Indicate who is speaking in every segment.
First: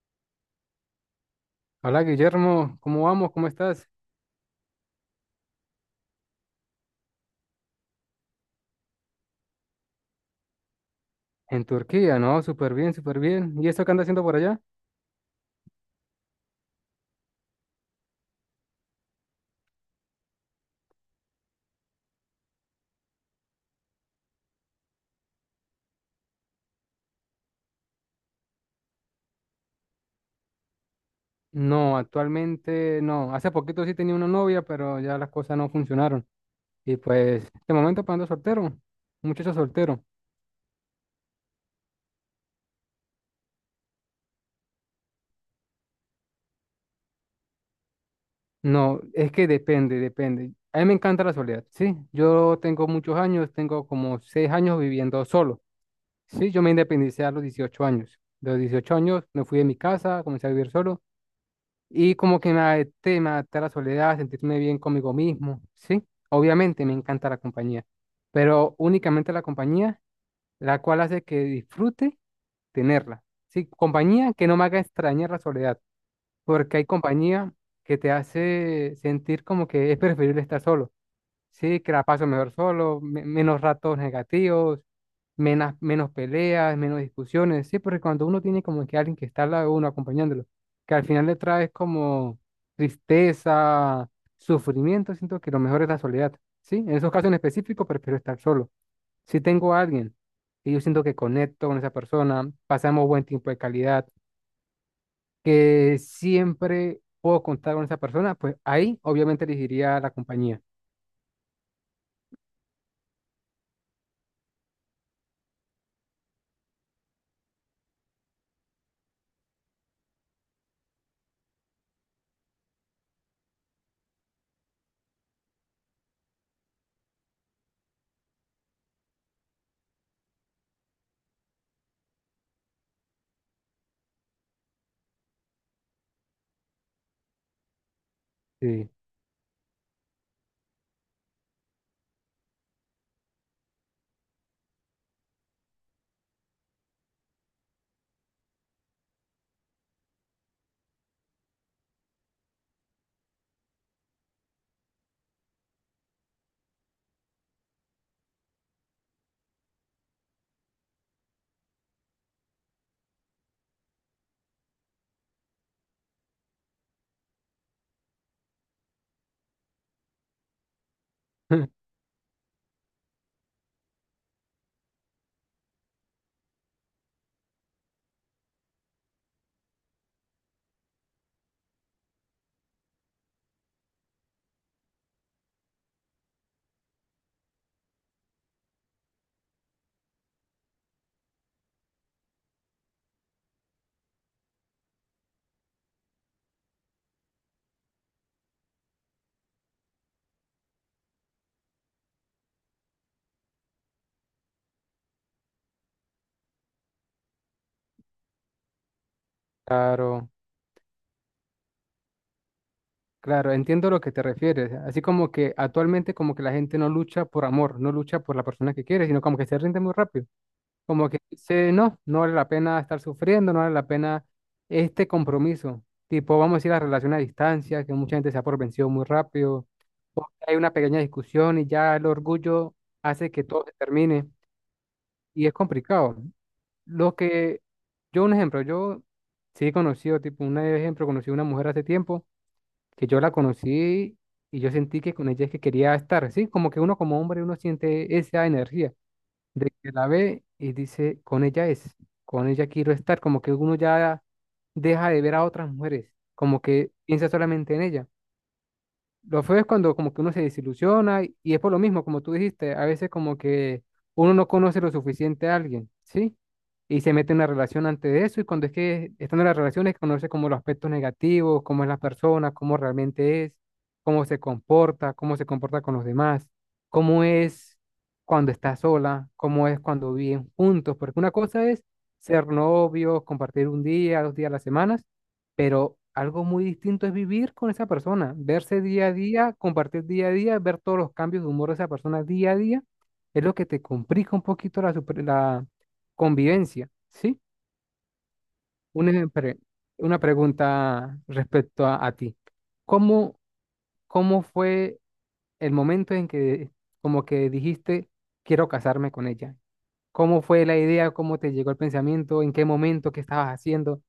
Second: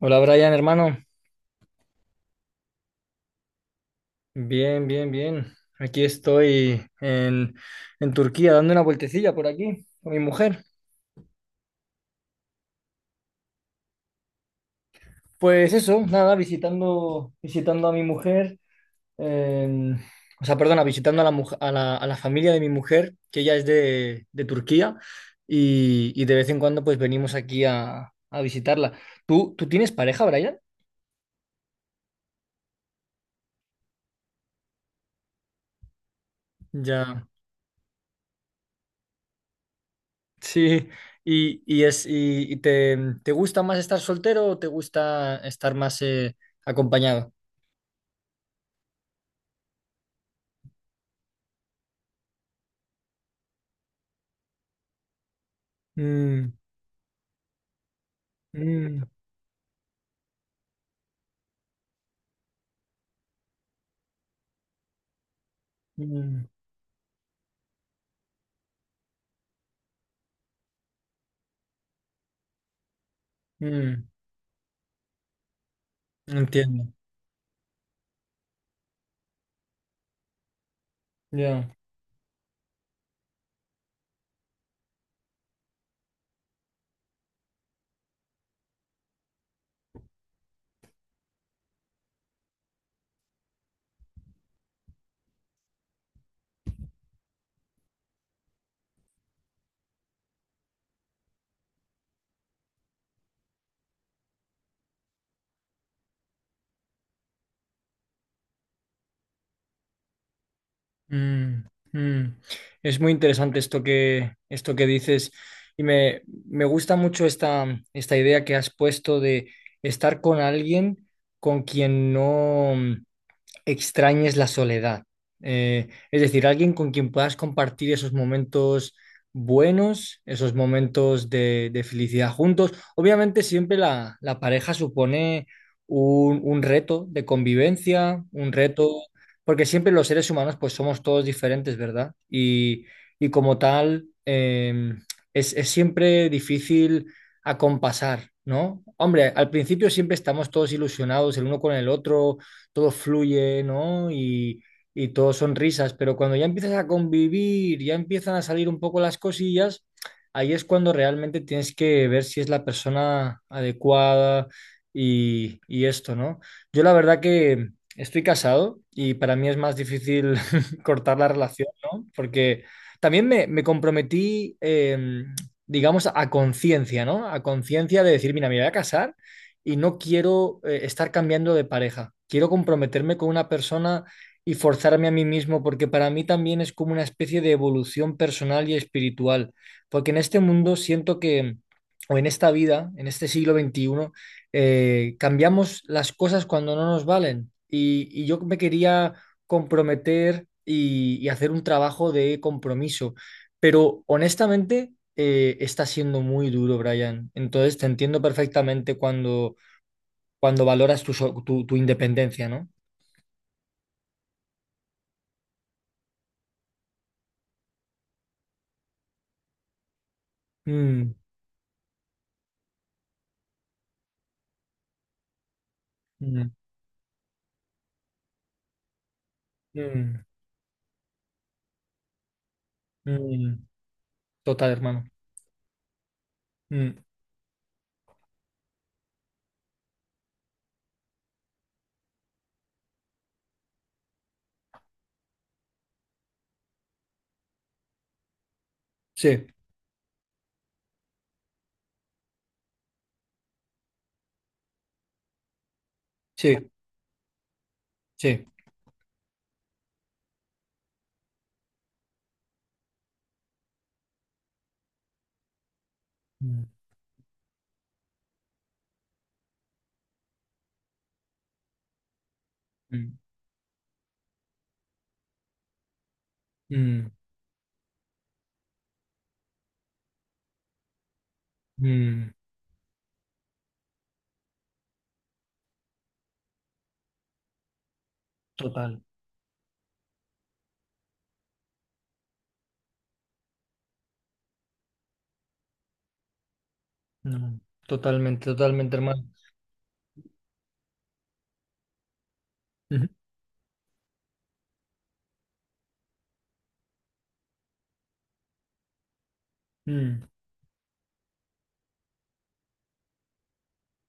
Speaker 1: Hola Brian, hermano.
Speaker 2: Hola Guillermo, ¿cómo vamos? ¿Cómo estás?
Speaker 1: Bien, bien, bien. Aquí estoy en Turquía dando una vueltecilla por aquí con mi mujer.
Speaker 2: En Turquía, ¿no? Súper bien, súper bien. ¿Y eso qué anda haciendo por allá?
Speaker 1: Pues eso, nada, visitando, visitando a mi mujer, eh, o sea, perdona, visitando a la familia de mi mujer, que ella es de Turquía, y de vez en cuando pues venimos aquí a visitarla. ¿Tú tienes pareja, Brian?
Speaker 2: No, actualmente no. Hace poquito sí tenía una novia, pero ya las cosas no funcionaron. Y
Speaker 1: Ya.
Speaker 2: pues, de momento pues, ando soltero, un muchacho soltero.
Speaker 1: Sí, y es, y te, ¿te gusta más estar soltero o te gusta estar más acompañado?
Speaker 2: No, es que depende, depende. A mí me encanta la soledad, ¿sí? Yo tengo muchos años, tengo como seis años viviendo solo, ¿sí?
Speaker 1: Mm,
Speaker 2: Yo me independicé a los 18 años. De los 18
Speaker 1: mm,
Speaker 2: años me fui de mi casa, comencé a vivir solo. Y como que me adapté a la soledad, a sentirme bien conmigo mismo, ¿sí?
Speaker 1: mm,
Speaker 2: Obviamente me encanta la compañía, pero únicamente la compañía, la cual hace que disfrute tenerla, ¿sí?
Speaker 1: mm,
Speaker 2: Compañía que no me haga extrañar la soledad, porque hay
Speaker 1: entiendo.
Speaker 2: compañía que te hace sentir como que es preferible estar solo.
Speaker 1: Ya.
Speaker 2: Sí, que la paso mejor solo, menos ratos negativos, menos, menos peleas, menos discusiones. Sí, porque cuando uno tiene como que alguien que está al lado de uno acompañándolo, que al final le trae como tristeza, sufrimiento, siento que lo mejor es la soledad. Sí, en esos casos en específico prefiero estar solo. Si tengo a alguien y yo siento que conecto con esa persona, pasamos buen tiempo de calidad, que siempre puedo contar con esa persona, pues ahí obviamente elegiría la compañía.
Speaker 1: Mm, mm. Es muy interesante esto que dices y me gusta mucho esta, esta idea que has puesto de estar con alguien con quien no extrañes la soledad. Es decir, alguien con quien puedas compartir esos momentos buenos, esos momentos de felicidad juntos. Obviamente siempre la, la pareja supone un reto de convivencia, un reto,
Speaker 2: Sí,
Speaker 1: porque siempre los seres humanos pues somos todos diferentes, ¿verdad? Y como tal, es siempre difícil acompasar, ¿no? Hombre, al principio siempre estamos todos ilusionados el uno con el otro, todo fluye, ¿no? Y todo son risas, pero cuando ya empiezas a convivir, ya empiezan a salir un poco las cosillas, ahí es cuando realmente tienes que ver si es la persona adecuada y esto, ¿no? Yo la verdad que estoy casado y para mí es más difícil cortar la relación, ¿no? Porque también me comprometí, digamos, a conciencia, ¿no? A conciencia de decir, mira, me voy a casar y no quiero estar cambiando de pareja. Quiero comprometerme con una persona y forzarme a mí mismo, porque para mí también es como una especie de evolución personal y espiritual, porque en este mundo siento que, o en esta vida, en este siglo XXI, cambiamos las cosas cuando no nos valen. Y yo me quería comprometer y hacer un trabajo de compromiso, pero honestamente, está siendo muy duro, Brian. Entonces te entiendo perfectamente cuando,
Speaker 2: claro.
Speaker 1: cuando valoras tu independencia, ¿no?
Speaker 2: Claro, entiendo lo que te refieres. Así como que actualmente como que la gente no lucha por amor, no lucha por la persona que quiere, sino como que se rinde muy rápido. Como
Speaker 1: Mm,
Speaker 2: que dice, no, no vale la pena estar sufriendo, no vale la pena este compromiso. Tipo,
Speaker 1: mm,
Speaker 2: vamos a decir la relación a distancia, que mucha gente se ha por vencido muy rápido.
Speaker 1: mm,
Speaker 2: O que hay una pequeña discusión y ya el orgullo hace que
Speaker 1: mm.
Speaker 2: todo se termine
Speaker 1: Total, hermano.
Speaker 2: y es complicado.
Speaker 1: Mm,
Speaker 2: Lo que, yo un ejemplo, yo sí he conocido, tipo, un ejemplo, conocí a una mujer hace tiempo que yo la conocí y yo sentí que con ella es que quería estar, ¿sí? Como que uno como hombre, uno siente esa energía
Speaker 1: sí,
Speaker 2: de que la ve y dice, con ella es, con ella quiero estar, como que uno ya deja de ver a otras mujeres,
Speaker 1: sí,
Speaker 2: como que piensa solamente en ella.
Speaker 1: sí.
Speaker 2: Lo feo es cuando como que uno se desilusiona y es por lo mismo, como tú dijiste, a veces como que uno no conoce lo suficiente a alguien, ¿sí?
Speaker 1: Mm,
Speaker 2: Y se mete en una relación antes de eso y cuando es que están en las relaciones conoce como los aspectos negativos, cómo es la persona, cómo
Speaker 1: mm,
Speaker 2: realmente es, cómo se comporta con los demás,
Speaker 1: mm,
Speaker 2: cómo es cuando está sola, cómo es cuando viven juntos, porque una cosa es
Speaker 1: mm.
Speaker 2: ser novios, compartir un día, dos días a la semana, pero algo muy distinto es vivir con esa persona, verse
Speaker 1: Total,
Speaker 2: día a día, compartir día a día, ver todos los cambios de humor de esa persona día a día, es lo que te complica un poquito la, la convivencia, ¿sí?
Speaker 1: no, totalmente, totalmente, hermano.
Speaker 2: Una, pre- una pregunta respecto a ti.
Speaker 1: Ujú.
Speaker 2: ¿Cómo, cómo fue el momento en que como que dijiste, quiero casarme con ella?
Speaker 1: Mm,
Speaker 2: ¿Cómo fue la idea? ¿Cómo te llegó el pensamiento? ¿En qué momento? ¿Qué estabas haciendo?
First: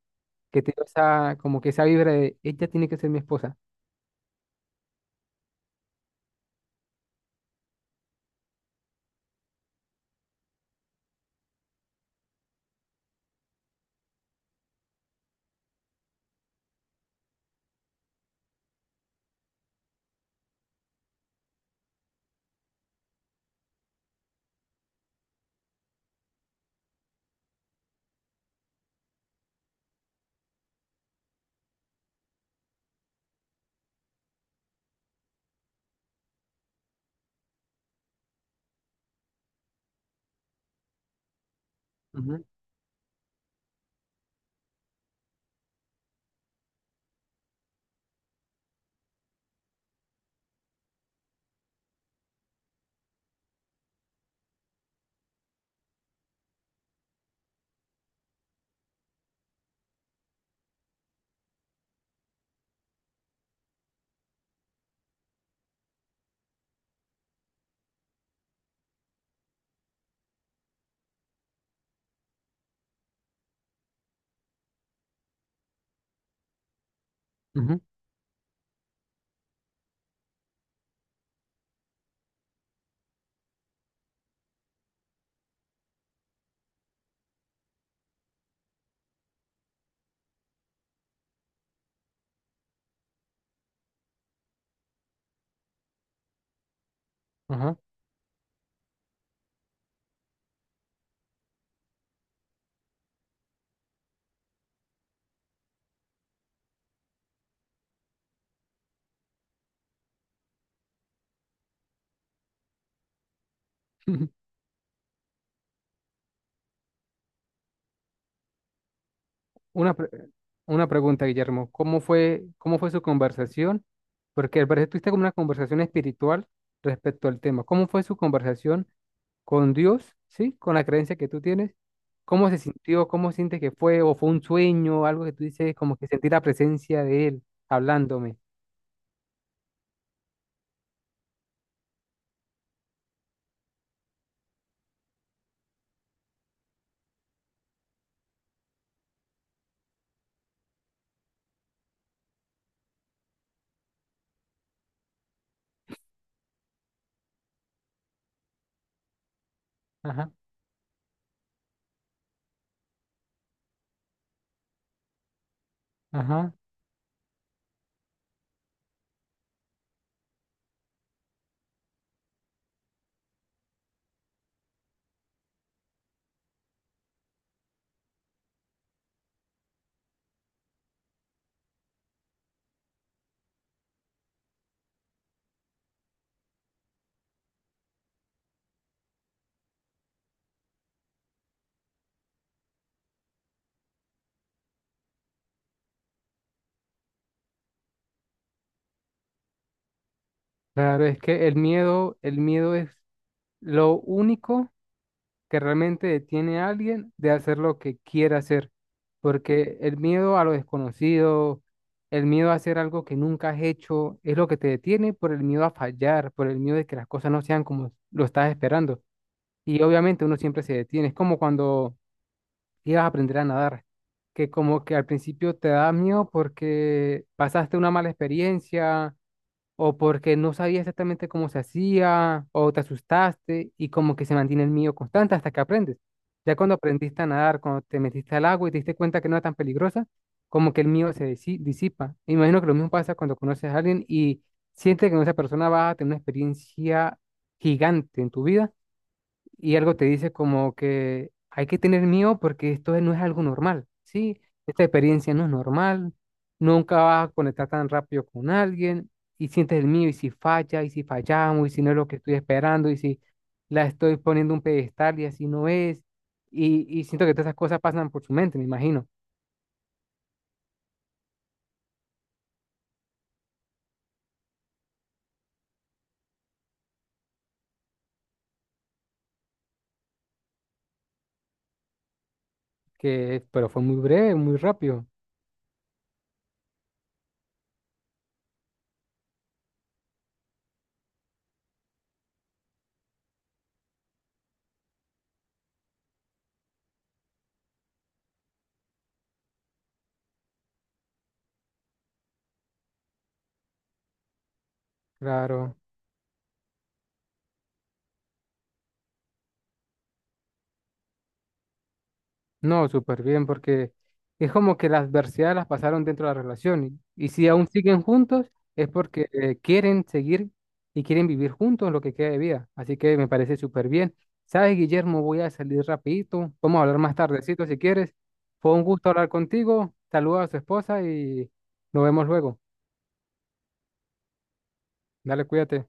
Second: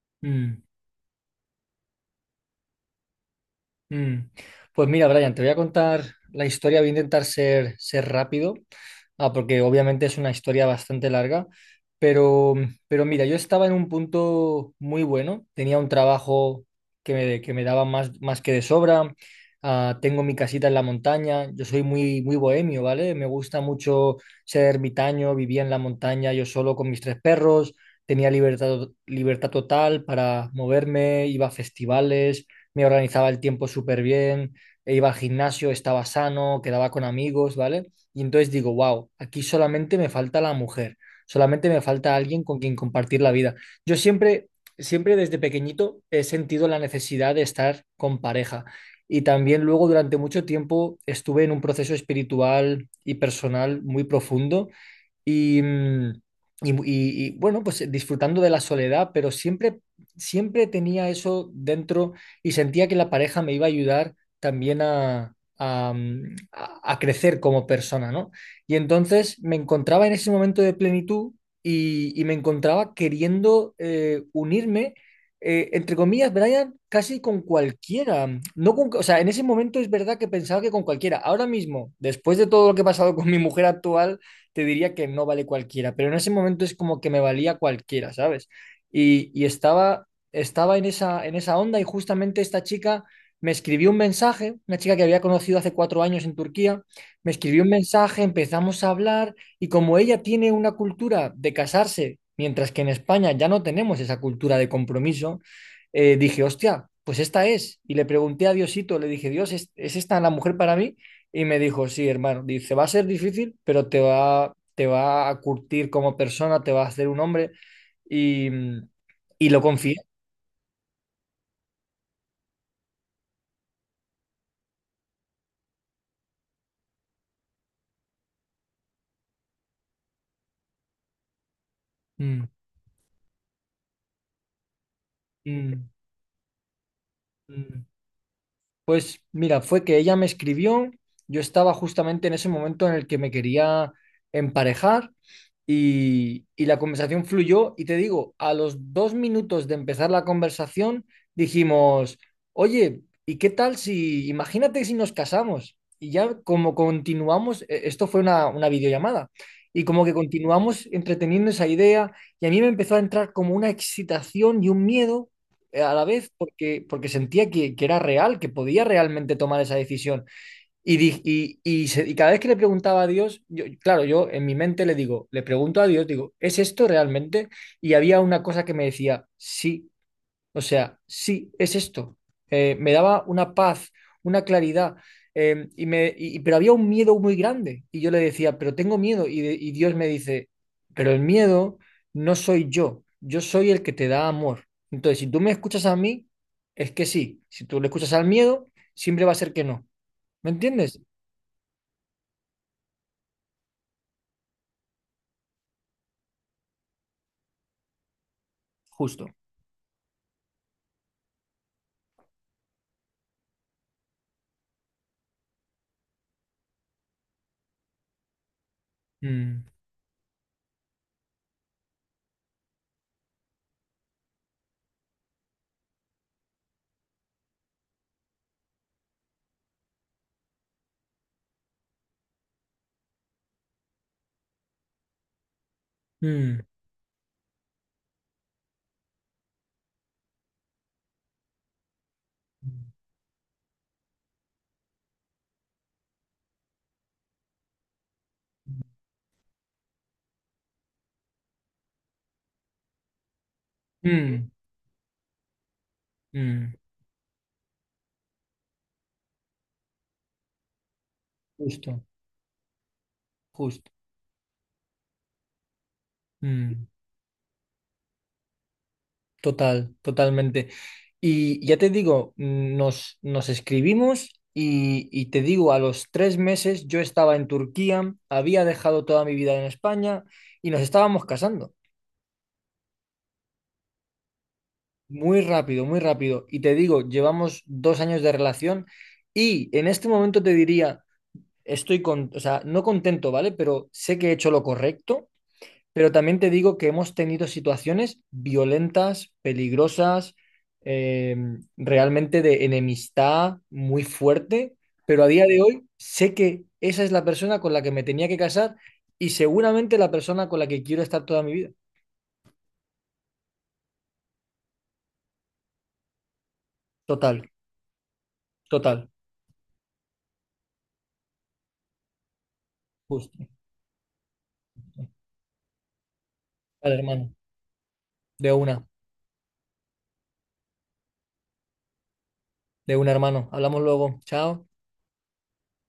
Speaker 2: Que
Speaker 1: mm.
Speaker 2: te dio esa, como que esa vibra de, ella tiene que ser mi esposa.
Speaker 1: Mm. Pues mira, Brian, te voy a contar la historia. Voy a intentar ser, ser rápido, ah, porque obviamente es una historia bastante larga. Pero, pero mira, yo estaba en un punto muy bueno. Tenía un trabajo que me daba más, más que de sobra. Ah, tengo mi casita en la montaña. Yo soy muy, muy bohemio, ¿vale? Me gusta mucho ser ermitaño. Vivía en la montaña yo solo con mis tres perros. Tenía libertad, libertad total para moverme. Iba a festivales, me organizaba el tiempo súper bien, e iba al gimnasio, estaba sano, quedaba con amigos, ¿vale? Y entonces digo, wow, aquí solamente me falta la mujer, solamente me falta alguien
Speaker 2: Ujú,
Speaker 1: con quien compartir la vida. Yo siempre, siempre desde pequeñito he sentido la necesidad de estar con pareja. Y también luego durante mucho tiempo estuve en un proceso espiritual y personal muy profundo y, mm, y, bueno, pues disfrutando de la soledad, pero siempre, siempre tenía eso dentro y sentía que la pareja me iba a ayudar también a, a crecer como persona, ¿no? Y entonces me encontraba en ese momento de plenitud y me encontraba queriendo unirme, entre comillas, Brian, casi con
Speaker 2: ujú,
Speaker 1: cualquiera. No con, o sea, en ese momento es verdad que pensaba que con cualquiera. Ahora mismo, después de todo lo que he pasado con mi mujer actual, te diría que no vale cualquiera, pero en ese momento es como que me valía cualquiera, ¿sabes? Y estaba, estaba en esa onda y justamente esta chica me escribió un mensaje, una chica que había conocido hace 4 años en Turquía, me escribió un
Speaker 2: ajá.
Speaker 1: mensaje, empezamos a hablar y como ella tiene una cultura de casarse, mientras que en España ya no tenemos esa cultura de compromiso, dije, hostia, pues esta es. Y le pregunté a Diosito, le dije, Dios, es esta la mujer para mí? Y me dijo, sí, hermano, dice, va a ser difícil, pero te va a curtir como persona, te va a hacer un hombre. Y, mm, y lo
Speaker 2: Una,
Speaker 1: confié.
Speaker 2: pre- una pregunta, Guillermo. Cómo fue su conversación? Porque al parecer tuviste como una conversación espiritual respecto al tema. ¿Cómo fue su conversación con Dios, sí? Con la creencia que tú tienes.
Speaker 1: Mm,
Speaker 2: ¿Cómo se sintió? ¿Cómo sientes que fue? ¿O fue un sueño? Algo que tú dices,
Speaker 1: mm,
Speaker 2: como que sentí la presencia de Él
Speaker 1: mm.
Speaker 2: hablándome.
Speaker 1: Pues mira, fue que ella me escribió, yo estaba justamente en ese momento en el que me quería emparejar y la conversación fluyó y te digo, a los 2 minutos de empezar la conversación dijimos, oye, ¿y qué tal si, imagínate si nos casamos? Y ya como continuamos, esto fue una videollamada, y como que
Speaker 2: Ajá,
Speaker 1: continuamos entreteniendo esa idea y a mí me empezó a entrar como una excitación y un miedo a la vez
Speaker 2: ajá.
Speaker 1: porque, porque sentía que era real, que podía realmente tomar esa decisión. Y cada vez que le preguntaba a Dios, yo, claro, yo en mi mente le digo, le pregunto a Dios, digo, ¿es esto realmente? Y había una cosa que me decía, sí, o sea, sí, es esto. Me daba una paz, una claridad, pero había un miedo muy grande. Y yo le decía, pero tengo miedo. Y Dios me dice, pero el miedo no soy yo, yo soy el que te da amor. Entonces, si tú me escuchas a mí, es que sí. Si tú le escuchas al miedo, siempre va a ser que no. ¿Me entiendes?
Speaker 2: Claro, es que el miedo es lo único que realmente detiene a alguien de hacer lo que quiere hacer.
Speaker 1: Justo.
Speaker 2: Porque el miedo a lo desconocido, el miedo a hacer algo que nunca has hecho, es lo que te detiene por el miedo a fallar, por el miedo de que las cosas no sean como lo estás esperando.
Speaker 1: Mm,
Speaker 2: Y obviamente uno siempre se detiene. Es como cuando ibas a aprender a nadar, que como que al principio te da miedo porque pasaste una mala experiencia o porque no sabía exactamente cómo se hacía, o te asustaste y como que se mantiene el miedo constante hasta que aprendes. Ya
Speaker 1: mm,
Speaker 2: cuando aprendiste a nadar, cuando te metiste al agua y te diste cuenta que no era tan peligrosa, como que el miedo se disipa. Me imagino que lo mismo pasa cuando conoces a alguien y sientes que con esa persona vas a tener una experiencia gigante en tu vida y algo te dice como que hay que tener miedo porque esto no es algo normal, ¿sí? Esta experiencia no es normal,
Speaker 1: mm, mm.
Speaker 2: nunca vas a conectar tan rápido con alguien y sientes el miedo y si falla y si fallamos y si no es
Speaker 1: Justo,
Speaker 2: lo que estoy esperando y si la
Speaker 1: justo.
Speaker 2: estoy poniendo un pedestal y así no es
Speaker 1: Mm.
Speaker 2: y siento que todas esas cosas pasan por su mente, me imagino,
Speaker 1: Total, totalmente. Y ya te digo, nos, nos escribimos y te digo, a los 3 meses yo estaba en Turquía, había dejado toda mi vida en España y nos estábamos casando.
Speaker 2: que pero fue muy breve, muy rápido,
Speaker 1: Muy rápido, muy rápido. Y te digo, llevamos 2 años de relación y en este momento te diría, estoy con, o sea, no contento, ¿vale? Pero sé que he hecho lo correcto. Pero también te digo que hemos tenido situaciones violentas, peligrosas, eh, realmente de enemistad muy fuerte, pero a día de
Speaker 2: claro.
Speaker 1: hoy sé que esa es la persona con la que me tenía que casar y seguramente la persona con la que quiero estar toda mi vida.
Speaker 2: No, súper bien, porque es como que las adversidades las pasaron dentro de la relación. Y
Speaker 1: Total,
Speaker 2: si aún siguen juntos, es
Speaker 1: total,
Speaker 2: porque quieren seguir y quieren vivir juntos lo que queda de vida. Así que me
Speaker 1: justo.
Speaker 2: parece súper bien. ¿Sabes, Guillermo? Voy a salir rapidito. Vamos a
Speaker 1: Vale,
Speaker 2: hablar más
Speaker 1: hermano,
Speaker 2: tardecito si quieres.
Speaker 1: de
Speaker 2: Fue un
Speaker 1: una,
Speaker 2: gusto hablar contigo. Saluda a su esposa y nos vemos luego.
Speaker 1: de una, hermano. Hablamos luego. Chao.
Speaker 2: Dale, cuídate.